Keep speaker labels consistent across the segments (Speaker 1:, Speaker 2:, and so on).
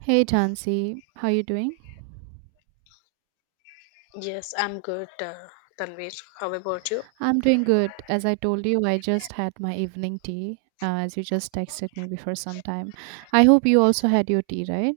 Speaker 1: Hey Jansi, how you doing?
Speaker 2: Yes, I'm good, Tanvir. How about you?
Speaker 1: I'm doing good. As I told you, I just had my evening tea, as you just texted me before some time. I hope you also had your tea, right?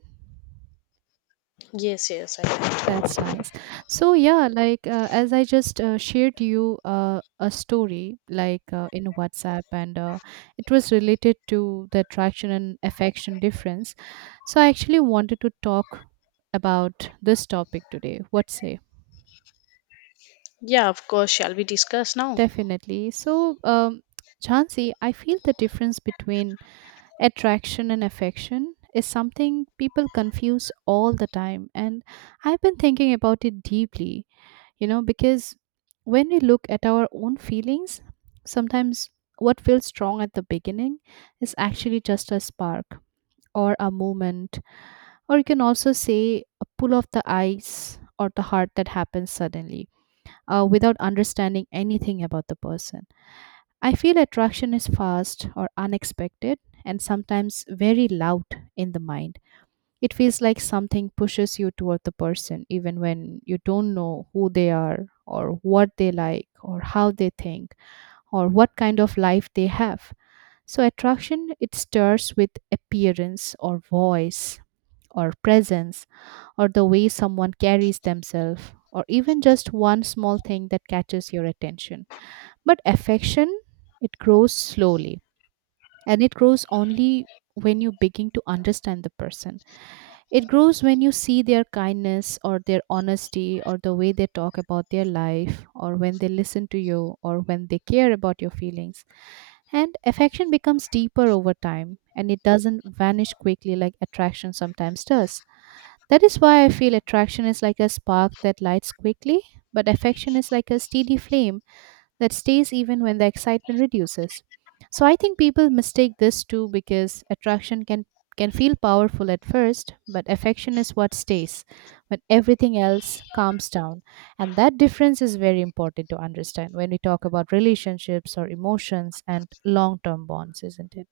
Speaker 2: Yes, yes, I am.
Speaker 1: That's nice. As I just shared you a story in WhatsApp, and it was related to the attraction and affection difference. So I actually wanted to talk about this topic today. What say?
Speaker 2: Yeah, of course. Shall we discuss now?
Speaker 1: Definitely. Jhansi, I feel the difference between attraction and affection is something people confuse all the time. And I've been thinking about it deeply, you know, because when we look at our own feelings, sometimes what feels strong at the beginning is actually just a spark or a moment, or you can also say a pull of the eyes or the heart that happens suddenly without understanding anything about the person. I feel attraction is fast or unexpected and sometimes very loud in the mind. It feels like something pushes you toward the person even when you don't know who they are or what they like or how they think or what kind of life they have. So attraction, it starts with appearance or voice or presence or the way someone carries themselves, or even just one small thing that catches your attention. But affection, it grows slowly, and it grows only when you begin to understand the person. It grows when you see their kindness or their honesty or the way they talk about their life, or when they listen to you, or when they care about your feelings. And affection becomes deeper over time, and it doesn't vanish quickly like attraction sometimes does. That is why I feel attraction is like a spark that lights quickly, but affection is like a steady flame that stays even when the excitement reduces. So I think people mistake this too, because attraction can feel powerful at first, but affection is what stays when everything else calms down. And that difference is very important to understand when we talk about relationships or emotions and long-term bonds, isn't it?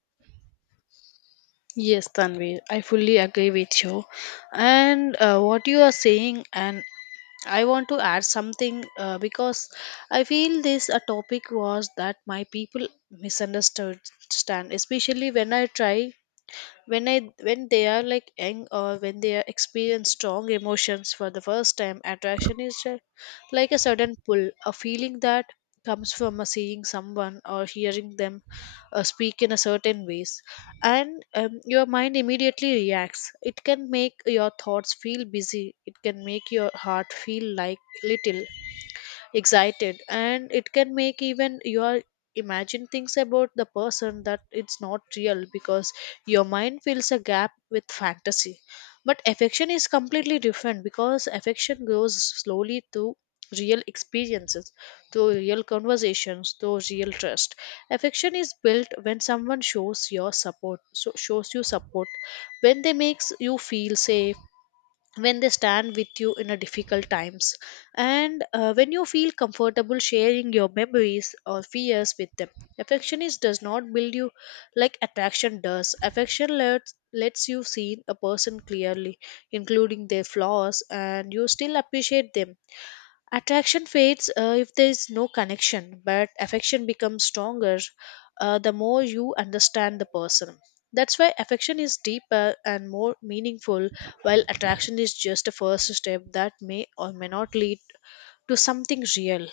Speaker 2: Yes, Tanvir, I fully agree with you. And what you are saying, and I want to add something because I feel this a topic was that my people misunderstood, stand, especially when I try when I when they are like young or when they are experience strong emotions for the first time, attraction is like a sudden pull, a feeling that comes from a seeing someone or hearing them speak in a certain ways. And your mind immediately reacts. It can make your thoughts feel busy, it can make your heart feel like little excited, and it can make even your imagine things about the person that it's not real because your mind fills a gap with fantasy. But affection is completely different because affection grows slowly through real experiences, through real conversations, through real trust. Affection is built when someone shows your support so shows you support, when they makes you feel safe, when they stand with you in a difficult times, and when you feel comfortable sharing your memories or fears with them. Affection is does not build you like attraction does. Affection lets you see a person clearly, including their flaws, and you still appreciate them. Attraction fades if there is no connection, but affection becomes stronger the more you understand the person. That's why affection is deeper and more meaningful, while attraction is just a first step that may or may not lead to something real.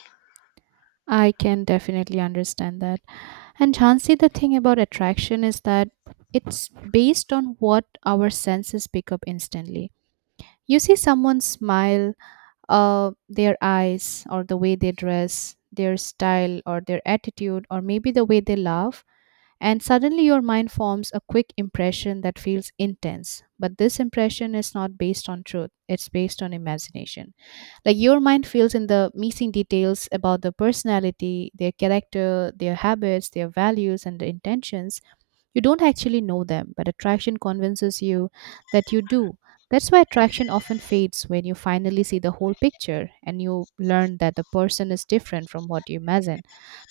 Speaker 1: I can definitely understand that. And Jhansi, the thing about attraction is that it's based on what our senses pick up instantly. You see someone smile, their eyes or the way they dress, their style or their attitude, or maybe the way they laugh. And suddenly your mind forms a quick impression that feels intense. But this impression is not based on truth, it's based on imagination. Like, your mind feels in the missing details about the personality, their character, their habits, their values, and the intentions. You don't actually know them, but attraction convinces you that you do. That's why attraction often fades when you finally see the whole picture and you learn that the person is different from what you imagine.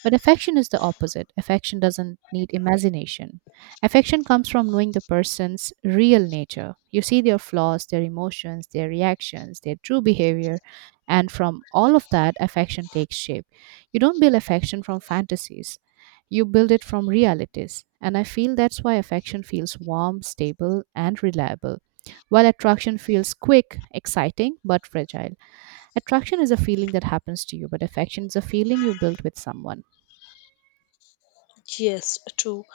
Speaker 1: But affection is the opposite. Affection doesn't need imagination. Affection comes from knowing the person's real nature. You see their flaws, their emotions, their reactions, their true behavior, and from all of that, affection takes shape. You don't build affection from fantasies. You build it from realities. And I feel that's why affection feels warm, stable, and reliable, while attraction feels quick, exciting, but fragile. Attraction is a feeling that happens to you, but affection is a feeling you build with someone.
Speaker 2: Yes, true.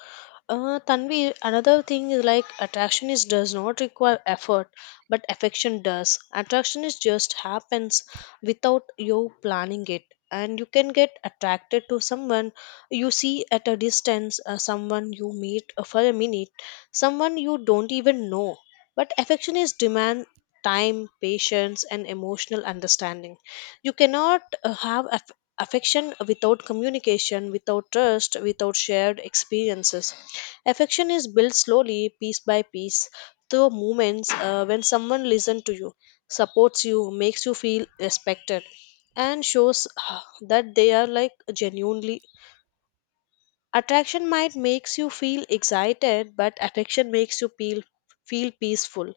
Speaker 2: Tanvi, another thing is like attraction is does not require effort, but affection does. Attraction is just happens without you planning it, and you can get attracted to someone you see at a distance, someone you meet for a minute, someone you don't even know. But affection is demand time, patience, and emotional understanding. You cannot have affection without communication, without trust, without shared experiences. Affection is built slowly piece by piece through moments when someone listens to you, supports you, makes you feel respected, and shows that they are like genuinely. Attraction might makes you feel excited, but affection makes you feel peaceful.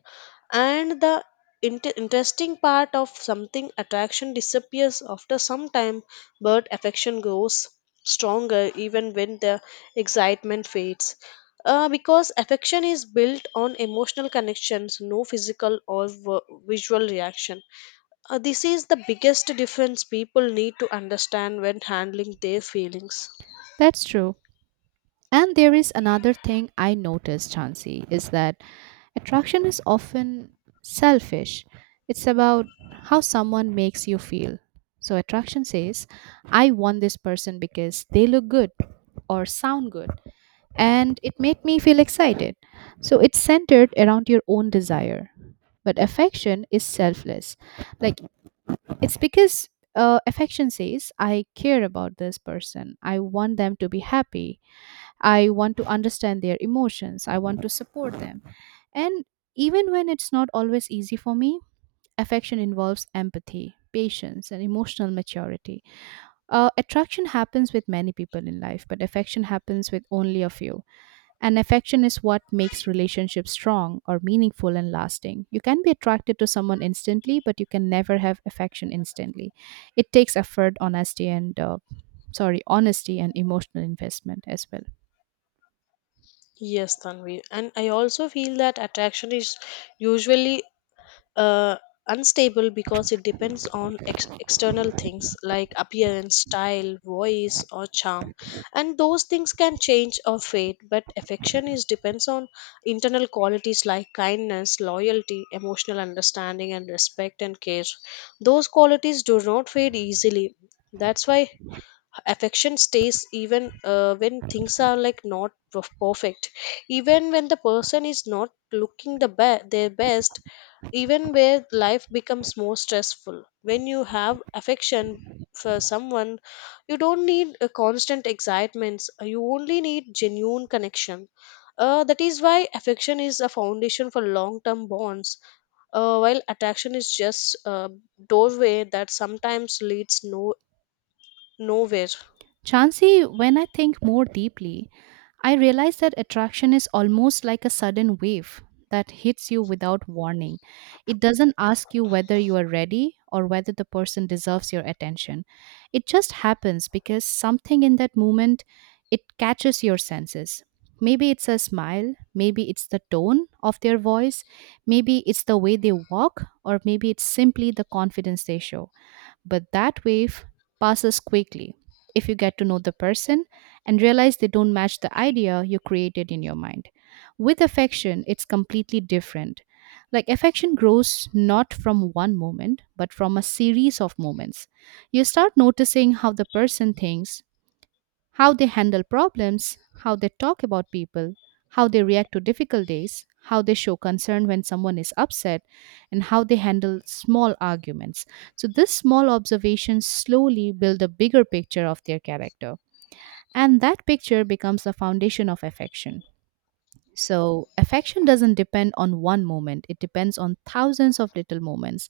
Speaker 2: And the interesting part of something, attraction disappears after some time, but affection grows stronger even when the excitement fades. Because affection is built on emotional connections, no physical or visual reaction. This is the biggest difference people need to understand when handling their feelings.
Speaker 1: That's true. And there is another thing I noticed, Chansey, is that attraction is often selfish. It's about how someone makes you feel. So attraction says, I want this person because they look good or sound good and it made me feel excited. So it's centered around your own desire. But affection is selfless. Like it's because affection says, I care about this person. I want them to be happy. I want to understand their emotions. I want to support them. And even when it's not always easy for me, affection involves empathy, patience, and emotional maturity. Attraction happens with many people in life, but affection happens with only a few. And affection is what makes relationships strong or meaningful and lasting. You can be attracted to someone instantly, but you can never have affection instantly. It takes effort, honesty, and honesty and emotional investment as well.
Speaker 2: Yes, Tanvi. And I also feel that attraction is usually uh, unstable because it depends on external things like appearance, style, voice, or charm. And those things can change or fade, but affection is depends on internal qualities like kindness, loyalty, emotional understanding, and respect and care. Those qualities do not fade easily. That's why affection stays even when things are like not perfect, even when the person is not looking the their best, even where life becomes more stressful. When you have affection for someone, you don't need a constant excitements. You only need genuine connection, that is why affection is a foundation for long term bonds, while attraction is just a doorway that sometimes leads no nowhere.
Speaker 1: Chancy, when I think more deeply, I realize that attraction is almost like a sudden wave that hits you without warning. It doesn't ask you whether you are ready or whether the person deserves your attention. It just happens because something in that moment, it catches your senses. Maybe it's a smile, maybe it's the tone of their voice, maybe it's the way they walk, or maybe it's simply the confidence they show. But that wave passes quickly if you get to know the person and realize they don't match the idea you created in your mind. With affection, it's completely different. Like, affection grows not from one moment, but from a series of moments. You start noticing how the person thinks, how they handle problems, how they talk about people, how they react to difficult days, how they show concern when someone is upset, and how they handle small arguments. So, these small observations slowly build a bigger picture of their character, and that picture becomes the foundation of affection. So, affection doesn't depend on one moment, it depends on thousands of little moments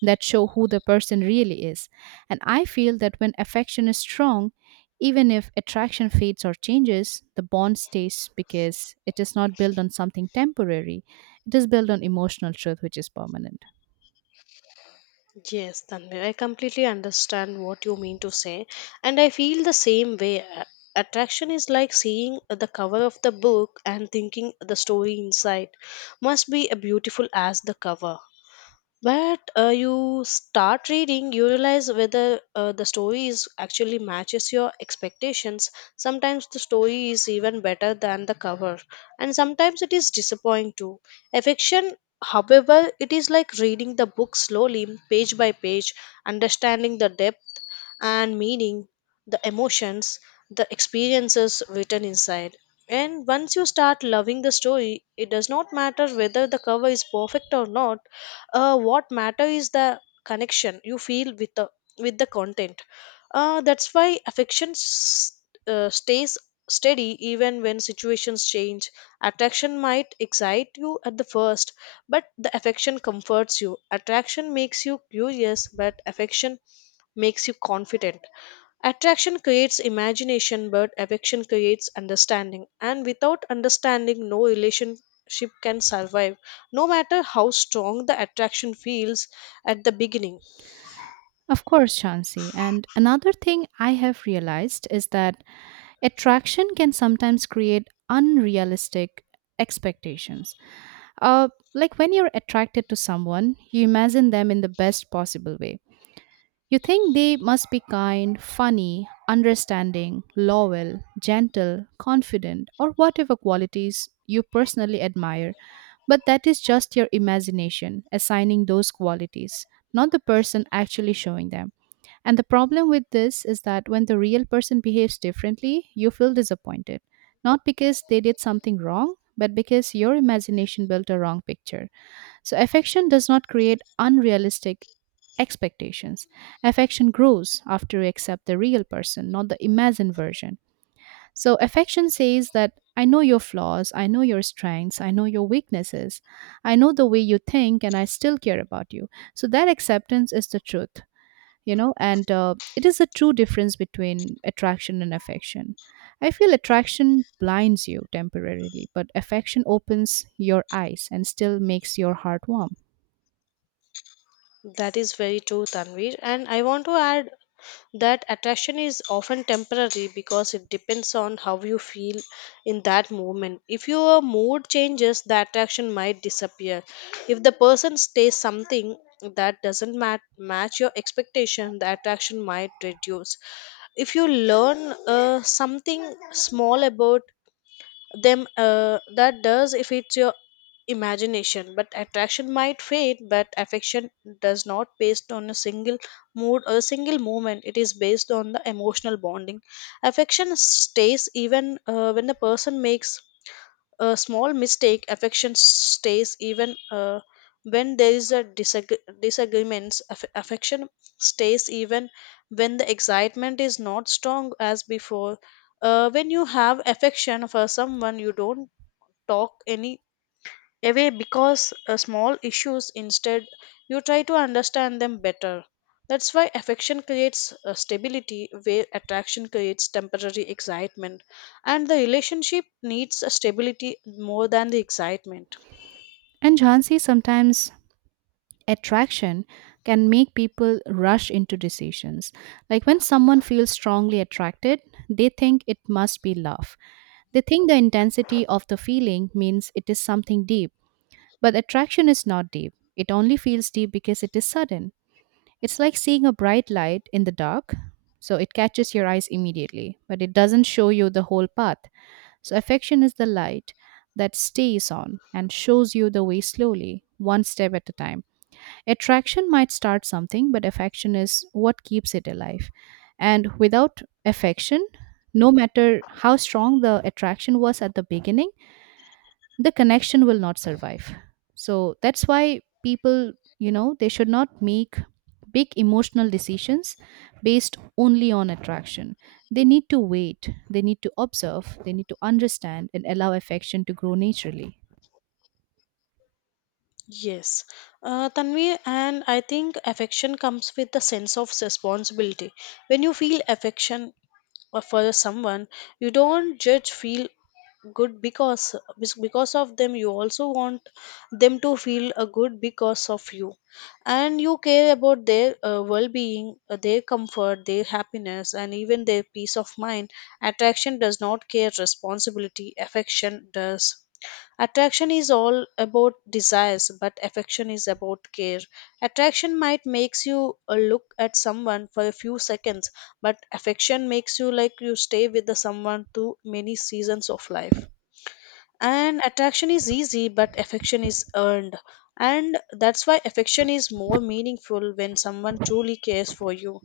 Speaker 1: that show who the person really is. And I feel that when affection is strong, even if attraction fades or changes, the bond stays because it is not built on something temporary, it is built on emotional truth, which is permanent.
Speaker 2: Yes, Tanvi, I completely understand what you mean to say, and I feel the same way. Attraction is like seeing the cover of the book and thinking the story inside must be as beautiful as the cover. But you start reading, you realize whether the story is actually matches your expectations. Sometimes the story is even better than the cover, and sometimes it is disappointing too. Affection, however, it is like reading the book slowly, page by page, understanding the depth and meaning, the emotions, the experiences written inside. And once you start loving the story, it does not matter whether the cover is perfect or not. What matter is the connection you feel with the content. That's why affection stays steady even when situations change. Attraction might excite you at the first, but the affection comforts you. Attraction makes you curious, but affection makes you confident. Attraction creates imagination, but affection creates understanding. And without understanding, no relationship can survive, no matter how strong the attraction feels at the beginning.
Speaker 1: Of course, Chauncey. And another thing I have realized is that attraction can sometimes create unrealistic expectations. Uh, like when you're attracted to someone, you imagine them in the best possible way. You think they must be kind, funny, understanding, loyal, gentle, confident, or whatever qualities you personally admire. But that is just your imagination assigning those qualities, not the person actually showing them. And the problem with this is that when the real person behaves differently, you feel disappointed. Not because they did something wrong, but because your imagination built a wrong picture. So, affection does not create unrealistic expectations. Affection grows after you accept the real person, not the imagined version. So, affection says that I know your flaws, I know your strengths, I know your weaknesses, I know the way you think, and I still care about you. So, that acceptance is the truth. You know, and it is the true difference between attraction and affection. I feel attraction blinds you temporarily, but affection opens your eyes and still makes your heart warm.
Speaker 2: That is very true, Tanvir. And I want to add that attraction is often temporary because it depends on how you feel in that moment. If your mood changes, the attraction might disappear. If the person stays something that doesn't match your expectation, the attraction might reduce. If you learn something small about them that does, if it's your imagination, but attraction might fade. But affection does not based on a single mood or a single moment, it is based on the emotional bonding. Affection stays even when the person makes a small mistake, affection stays even when there is a disagreements. Affection stays even when the excitement is not strong as before. When you have affection for someone, you don't talk any away because small issues. Instead, you try to understand them better. That's why affection creates stability where attraction creates temporary excitement, and the relationship needs a stability more than the excitement.
Speaker 1: And Jhansi, sometimes attraction can make people rush into decisions. Like, when someone feels strongly attracted, they think it must be love. They think the intensity of the feeling means it is something deep. But attraction is not deep. It only feels deep because it is sudden. It's like seeing a bright light in the dark. So it catches your eyes immediately, but it doesn't show you the whole path. So affection is the light that stays on and shows you the way slowly, one step at a time. Attraction might start something, but affection is what keeps it alive. And without affection, no matter how strong the attraction was at the beginning, the connection will not survive. So that's why people, you know, they should not make big emotional decisions based only on attraction. They need to wait, they need to observe, they need to understand and allow affection to grow naturally.
Speaker 2: Yes, Tanvi, and I think affection comes with a sense of responsibility. When you feel affection or for someone, you don't judge feel good because of them. You also want them to feel good because of you, and you care about their well-being, their comfort, their happiness, and even their peace of mind. Attraction does not care responsibility, affection does. Attraction is all about desires, but affection is about care. Attraction might makes you look at someone for a few seconds, but affection makes you like you stay with the someone through many seasons of life. And attraction is easy, but affection is earned, and that's why affection is more meaningful. When someone truly cares for you,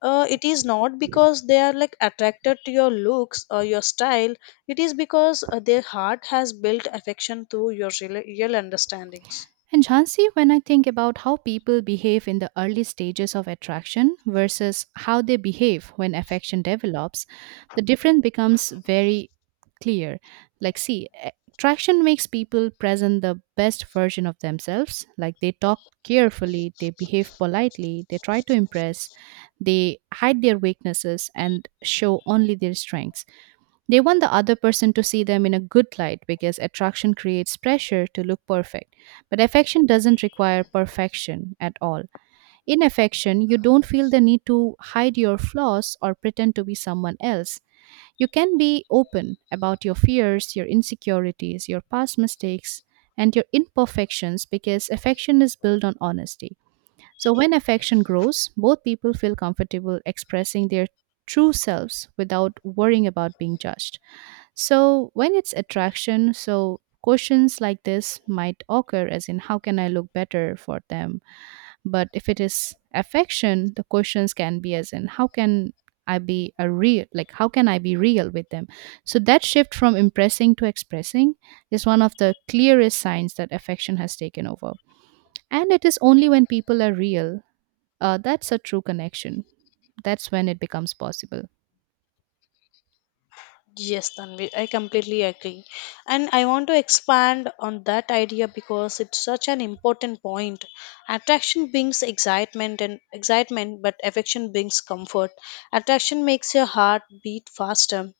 Speaker 2: it is not because they are like attracted to your looks or your style, it is because their heart has built affection through your real understandings.
Speaker 1: And Jhansi, when I think about how people behave in the early stages of attraction versus how they behave when affection develops, the difference becomes very clear. Like, see, attraction makes people present the best version of themselves. Like, they talk carefully, they behave politely, they try to impress, they hide their weaknesses and show only their strengths. They want the other person to see them in a good light because attraction creates pressure to look perfect. But affection doesn't require perfection at all. In affection, you don't feel the need to hide your flaws or pretend to be someone else. You can be open about your fears, your insecurities, your past mistakes, and your imperfections because affection is built on honesty. So, when affection grows, both people feel comfortable expressing their true selves without worrying about being judged. So, when it's attraction, so questions like this might occur, as in, how can I look better for them? But if it is affection, the questions can be, as in, how can I be real with them? So, that shift from impressing to expressing is one of the clearest signs that affection has taken over. And it is only when people are real that's a true connection. That's when it becomes possible.
Speaker 2: Yes, Tanvi, I completely agree. And I want to expand on that idea because it's such an important point. Attraction brings excitement, but affection brings comfort. Attraction makes your heart beat faster,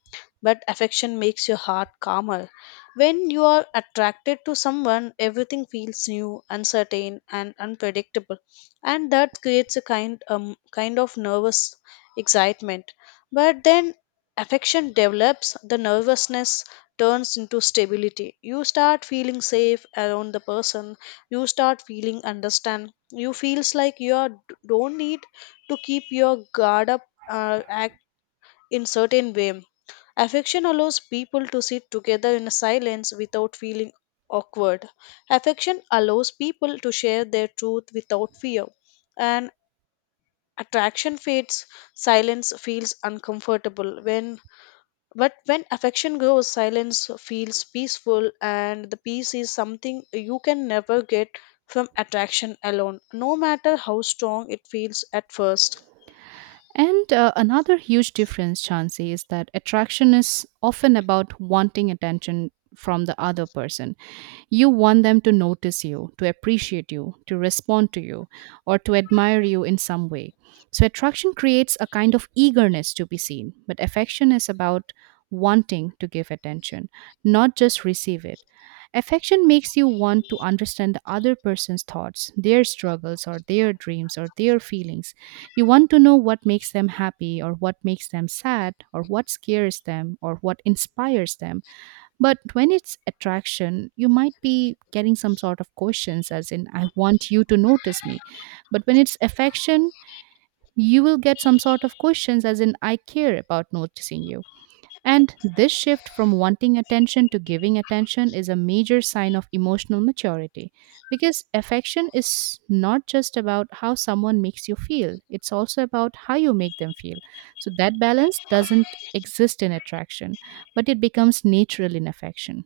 Speaker 2: but affection makes your heart calmer. When you are attracted to someone, everything feels new, uncertain, and unpredictable, and that creates a kind of nervous excitement. But then affection develops, the nervousness turns into stability. You start feeling safe around the person. You start feeling understand. You feels like don't need to keep your guard up, act in certain way. Affection allows people to sit together in silence without feeling awkward. Affection allows people to share their truth without fear. And attraction fades, silence feels uncomfortable when, but when affection grows, silence feels peaceful, and the peace is something you can never get from attraction alone, no matter how strong it feels at first.
Speaker 1: And Another huge difference, Chansey, is that attraction is often about wanting attention from the other person. You want them to notice you, to appreciate you, to respond to you, or to admire you in some way. So, attraction creates a kind of eagerness to be seen, but affection is about wanting to give attention, not just receive it. Affection makes you want to understand the other person's thoughts, their struggles, or their dreams, or their feelings. You want to know what makes them happy or what makes them sad or what scares them or what inspires them. But when it's attraction, you might be getting some sort of questions, as in, I want you to notice me. But when it's affection, you will get some sort of questions, as in, I care about noticing you. And this shift from wanting attention to giving attention is a major sign of emotional maturity because affection is not just about how someone makes you feel, it's also about how you make them feel. So that balance doesn't exist in attraction, but it becomes natural in affection.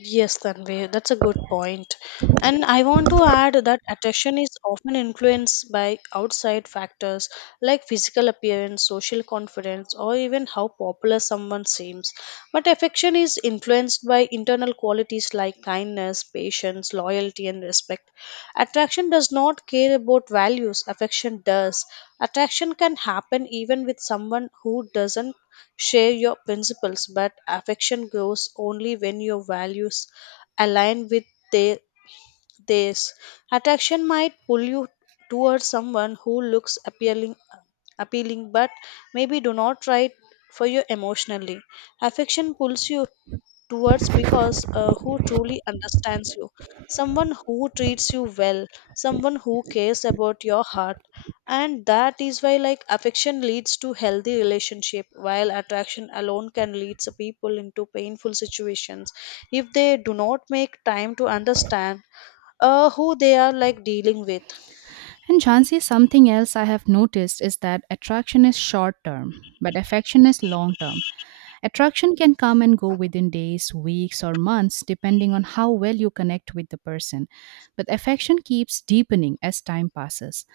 Speaker 2: Yes, Tanvi, that's a good point. And I want to add that attraction is often influenced by outside factors like physical appearance, social confidence, or even how popular someone seems. But affection is influenced by internal qualities like kindness, patience, loyalty, and respect. Attraction does not care about values, affection does. Attraction can happen even with someone who doesn't share your principles, but affection grows only when your values align with their this. Attraction might pull you towards someone who looks appealing, but maybe do not try for you emotionally. Affection pulls you towards because who truly understands you, someone who treats you well, someone who cares about your heart. And that is why like affection leads to healthy relationship, while attraction alone can lead the people into painful situations if they do not make time to understand who they are like dealing with.
Speaker 1: And Jhansi, something else I have noticed is that attraction is short term, but affection is long term. Attraction can come and go within days, weeks, or months, depending on how well you connect with the person. But affection keeps deepening as time passes.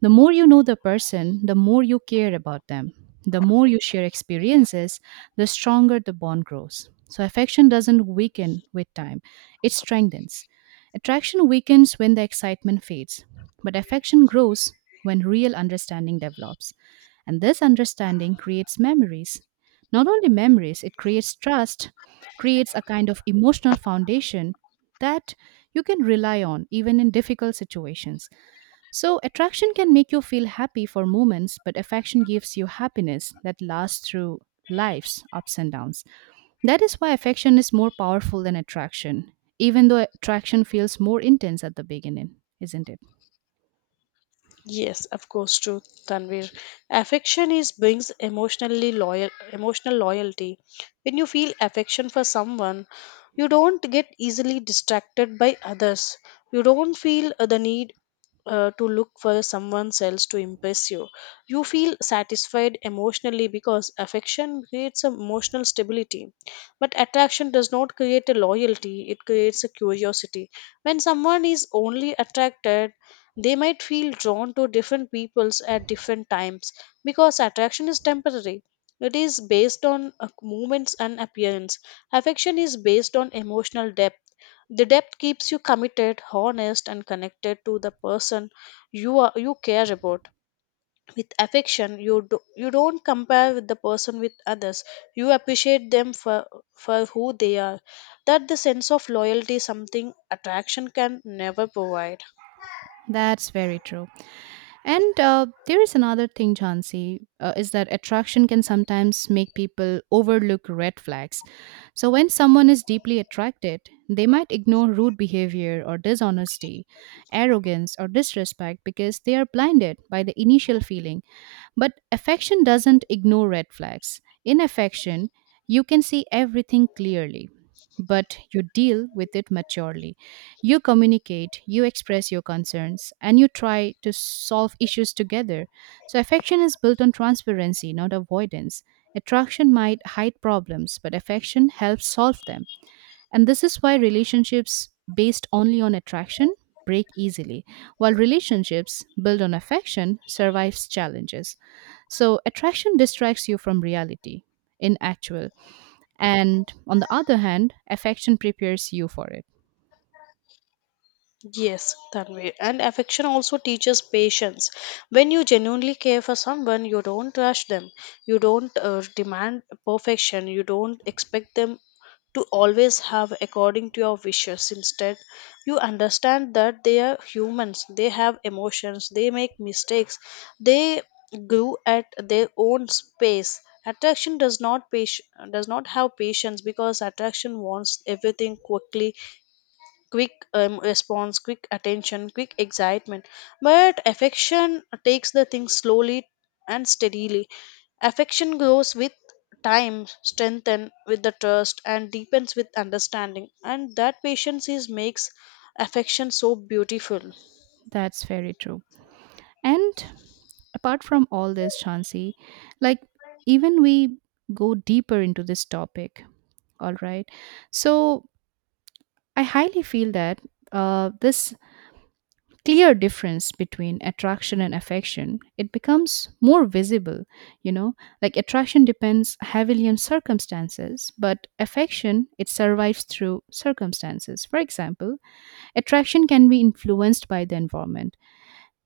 Speaker 1: The more you know the person, the more you care about them. The more you share experiences, the stronger the bond grows. So, affection doesn't weaken with time, it strengthens. Attraction weakens when the excitement fades, but affection grows when real understanding develops. And this understanding creates memories. Not only memories, it creates trust, creates a kind of emotional foundation that you can rely on even in difficult situations. So, attraction can make you feel happy for moments, but affection gives you happiness that lasts through life's ups and downs. That is why affection is more powerful than attraction, even though attraction feels more intense at the beginning, isn't it?
Speaker 2: Yes, of course, true, Tanvir. Affection is brings emotional loyalty. When you feel affection for someone, you don't get easily distracted by others. You don't feel the need to look for someone else to impress you. You feel satisfied emotionally because affection creates a emotional stability. But attraction does not create a loyalty, it creates a curiosity. When someone is only attracted, they might feel drawn to different peoples at different times because attraction is temporary. It is based on movements and appearance. Affection is based on emotional depth. The depth keeps you committed, honest, and connected to the person you care about. With affection, you don't compare with the person with others. You appreciate them for who they are. That the sense of loyalty, is something attraction can never provide.
Speaker 1: That's very true. And There is another thing, Jansi, is that attraction can sometimes make people overlook red flags. So when someone is deeply attracted, they might ignore rude behavior or dishonesty, arrogance or disrespect because they are blinded by the initial feeling. But affection doesn't ignore red flags. In affection, you can see everything clearly, but you deal with it maturely. You communicate, you express your concerns, and you try to solve issues together. So, affection is built on transparency, not avoidance. Attraction might hide problems, but affection helps solve them. And this is why relationships based only on attraction break easily, while relationships built on affection survives challenges. So attraction distracts you from reality in actual. And on the other hand, affection prepares you for it.
Speaker 2: Yes, Tanvi. And affection also teaches patience. When you genuinely care for someone, you don't rush them. You don't demand perfection. You don't expect them to always have according to your wishes. Instead, you understand that they are humans. They have emotions. They make mistakes. They grew at their own space. Attraction does not does not have patience because attraction wants everything quickly. Quick response, quick attention, quick excitement. But affection takes the thing slowly and steadily. Affection grows with time, strengthen with the trust, and deepens with understanding. And that patience is makes affection so beautiful.
Speaker 1: That's very true. And apart from all this, Chansi, like even we go deeper into this topic, all right? So I highly feel that this clear difference between attraction and affection, it becomes more visible, you know like attraction depends heavily on circumstances, but affection, it survives through circumstances. For example, attraction can be influenced by the environment.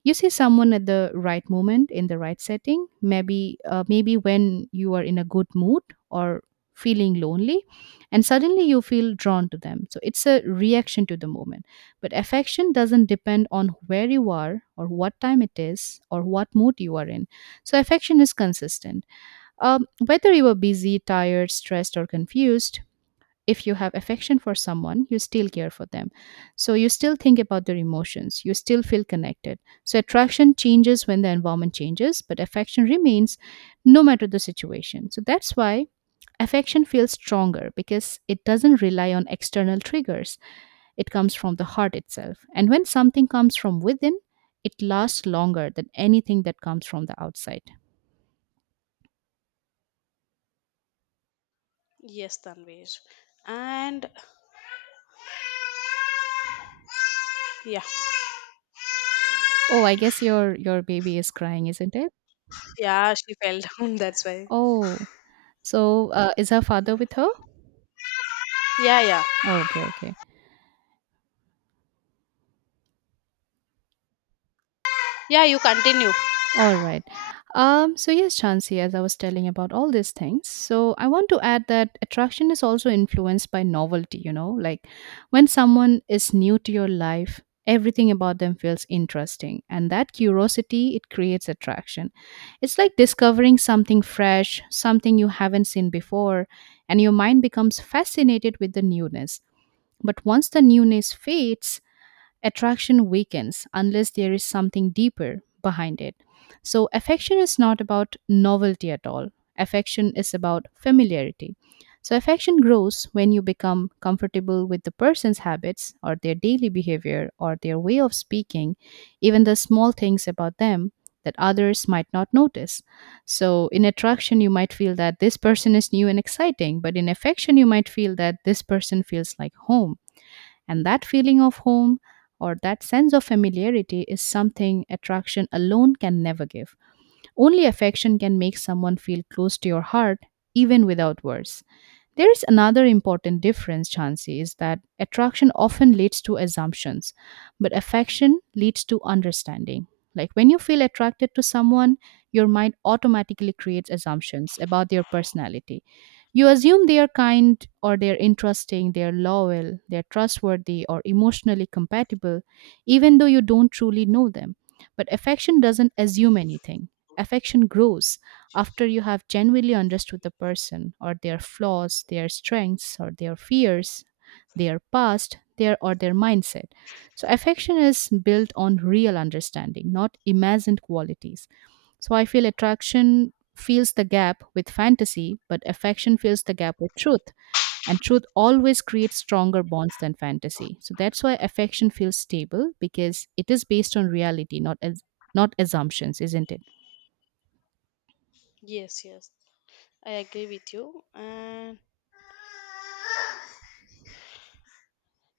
Speaker 1: You see someone at the right moment in the right setting, maybe maybe when you are in a good mood or feeling lonely, and suddenly you feel drawn to them, so it's a reaction to the moment. But affection doesn't depend on where you are or what time it is or what mood you are in. So affection is consistent, whether you are busy, tired, stressed, or confused. If you have affection for someone, you still care for them. So you still think about their emotions, you still feel connected. So attraction changes when the environment changes, but affection remains no matter the situation. So that's why affection feels stronger, because it doesn't rely on external triggers. It comes from the heart itself, and when something comes from within, it lasts longer than anything that comes from the outside.
Speaker 2: Yes, Tanvir. And yeah.
Speaker 1: Oh, I guess your baby is crying, isn't it?
Speaker 2: Yeah, she fell down. That's why.
Speaker 1: Oh, so is her father with her?
Speaker 2: Yeah, yeah.
Speaker 1: Oh, okay, okay.
Speaker 2: Yeah, you continue.
Speaker 1: All right. So yes, Chansi, as I was telling about all these things, so I want to add that attraction is also influenced by novelty, like when someone is new to your life, everything about them feels interesting, and that curiosity, it creates attraction. It's like discovering something fresh, something you haven't seen before, and your mind becomes fascinated with the newness. But once the newness fades, attraction weakens unless there is something deeper behind it. So, affection is not about novelty at all. Affection is about familiarity. So, affection grows when you become comfortable with the person's habits or their daily behavior or their way of speaking, even the small things about them that others might not notice. So, in attraction, you might feel that this person is new and exciting, but in affection, you might feel that this person feels like home, and that feeling of home or that sense of familiarity is something attraction alone can never give. Only affection can make someone feel close to your heart, even without words. There is another important difference, Chansey, is that attraction often leads to assumptions, but affection leads to understanding. Like when you feel attracted to someone, your mind automatically creates assumptions about their personality. You assume they are kind or they're interesting, they're loyal, they're trustworthy, or emotionally compatible, even though you don't truly know them. But affection doesn't assume anything. Affection grows after you have genuinely understood the person or their flaws, their strengths or their fears, their past, their or their mindset. So affection is built on real understanding, not imagined qualities. So I feel attraction fills the gap with fantasy, but affection fills the gap with truth, and truth always creates stronger bonds than fantasy. So that's why affection feels stable, because it is based on reality, not as not assumptions, isn't it?
Speaker 2: Yes, yes. I agree with you. And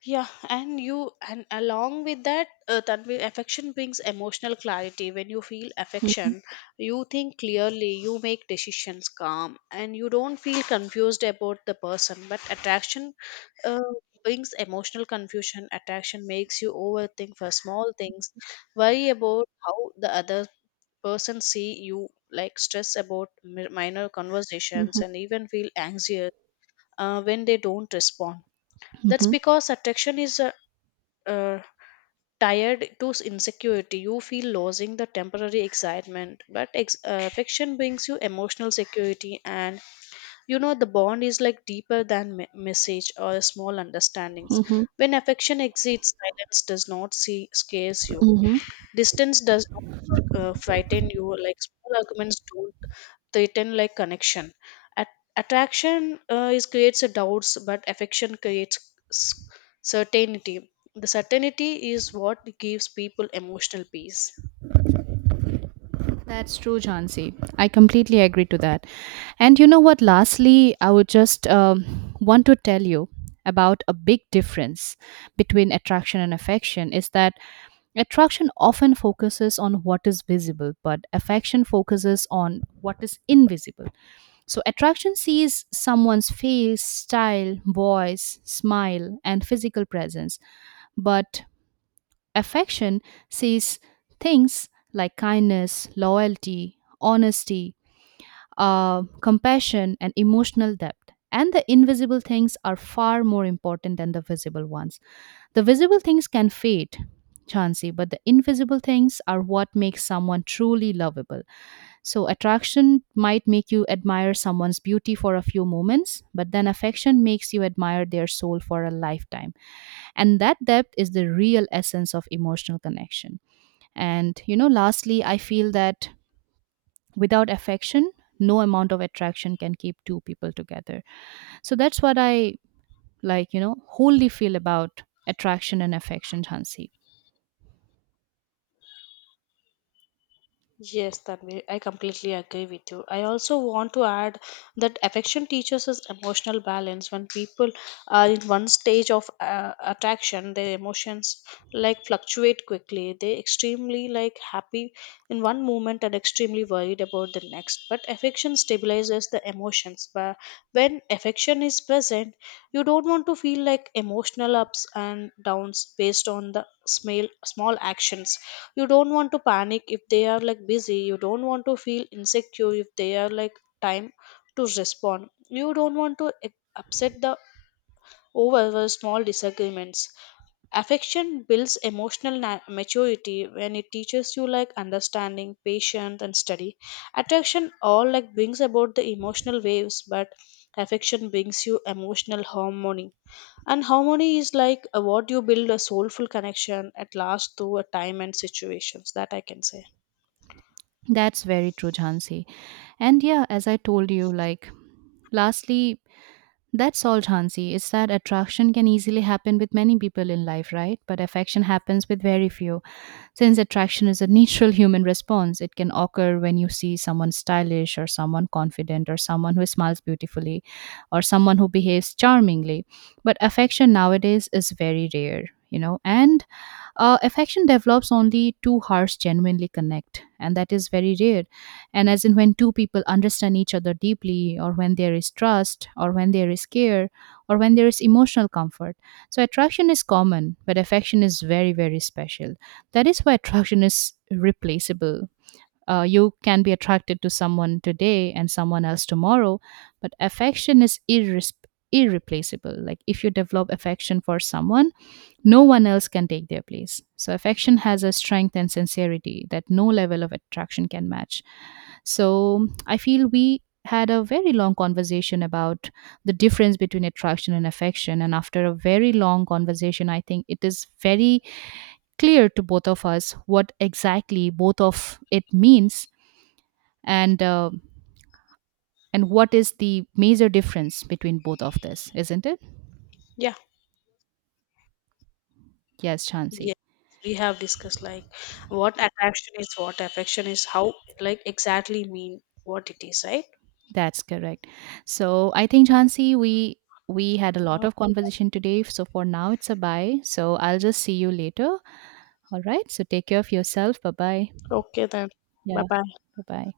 Speaker 2: yeah, and you and along with that, Tanvi, affection brings emotional clarity. When you feel
Speaker 1: Mhm,
Speaker 2: affection, you think clearly, you make decisions calm, and you don't feel confused about the person. But attraction uh, brings emotional confusion. Attraction makes you overthink for small things, worry about how the other person see you, like stress about minor conversations,
Speaker 1: mhm,
Speaker 2: and even feel anxious when they don't respond. That's
Speaker 1: mhm.
Speaker 2: because attraction is uh, tied to insecurity. You feel losing the temporary excitement, but fiction brings you emotional security, and you know the bond is like deeper than message or small understandings.
Speaker 1: Mm-hmm.
Speaker 2: When affection exceeds, silence does not see scares you.
Speaker 1: Mm-hmm.
Speaker 2: Distance does not frighten you. Like small arguments don't threaten like connection. Attraction is creates a doubts, but affection creates s- certainty. The certainty is what gives people emotional peace.
Speaker 1: That's true, Jansi. I completely agree to that. And you know what? Lastly, I would just want to tell you about a big difference between attraction and affection is that attraction often focuses on what is visible, but affection focuses on what is invisible. So, attraction sees someone's face, style, voice, smile, and physical presence, but affection sees things like kindness, loyalty, honesty, compassion, and emotional depth. And the invisible things are far more important than the visible ones. The visible things can fade, Chansey, but the invisible things are what makes someone truly lovable. So, attraction might make you admire someone's beauty for a few moments, but then affection makes you admire their soul for a lifetime. And that depth is the real essence of emotional connection. And, you know, lastly, I feel that without affection, no amount of attraction can keep two people together. So that's what I like, you know, wholly feel about attraction and affection, Hansi.
Speaker 2: Yes, Tanvi, I completely agree with you. I also want to add that affection teaches us emotional balance. When people are in one stage of attraction, their emotions like fluctuate quickly. They extremely like happy in one moment and extremely worried about the next. But affection stabilizes the emotions. But when affection is present, you don't want to feel like emotional ups and downs based on the small small actions. You don't want to panic if they are like busy, you don't want to feel insecure if they are like time to respond, you don't want to upset the over small disagreements. Affection builds emotional maturity when it teaches you like understanding, patience, and study. Attraction all like brings about the emotional waves, but affection brings you emotional harmony, and harmony is like what you build a soulful connection at last through a time and situations, that I can say.
Speaker 1: That's very true, Jhansi. And yeah, as I told you, like, lastly, that's all, Jhansi, is that attraction can easily happen with many people in life, right? But affection happens with very few. Since attraction is a natural human response, it can occur when you see someone stylish or someone confident or someone who smiles beautifully or someone who behaves charmingly. But affection nowadays is very rare, you know, and affection develops only two hearts genuinely connect, and that is very rare, and as in when two people understand each other deeply or when there is trust or when there is care or when there is emotional comfort. So attraction is common, but affection is very very special. That is why attraction is replaceable. You can be attracted to someone today and someone else tomorrow, but affection is irreplaceable. Like if you develop affection for someone, no one else can take their place. So, affection has a strength and sincerity that no level of attraction can match. So, I feel we had a very long conversation about the difference between attraction and affection. And after a very long conversation, I think it is very clear to both of us what exactly both of it means, and uh, and what is the major difference between both of this, isn't it?
Speaker 2: Yeah,
Speaker 1: Yes, Chansey.
Speaker 2: yes, we have discussed like what attraction is, what affection is, how like exactly mean what it is, right?
Speaker 1: That's correct. So I think Chansey, we had a lot of
Speaker 2: Okay
Speaker 1: conversation today. So for now it's a bye. So I'll just see you later. All right. So take care of yourself. Bye bye.
Speaker 2: then. Okay then. Bye
Speaker 1: Yeah.
Speaker 2: bye.
Speaker 1: Bye bye.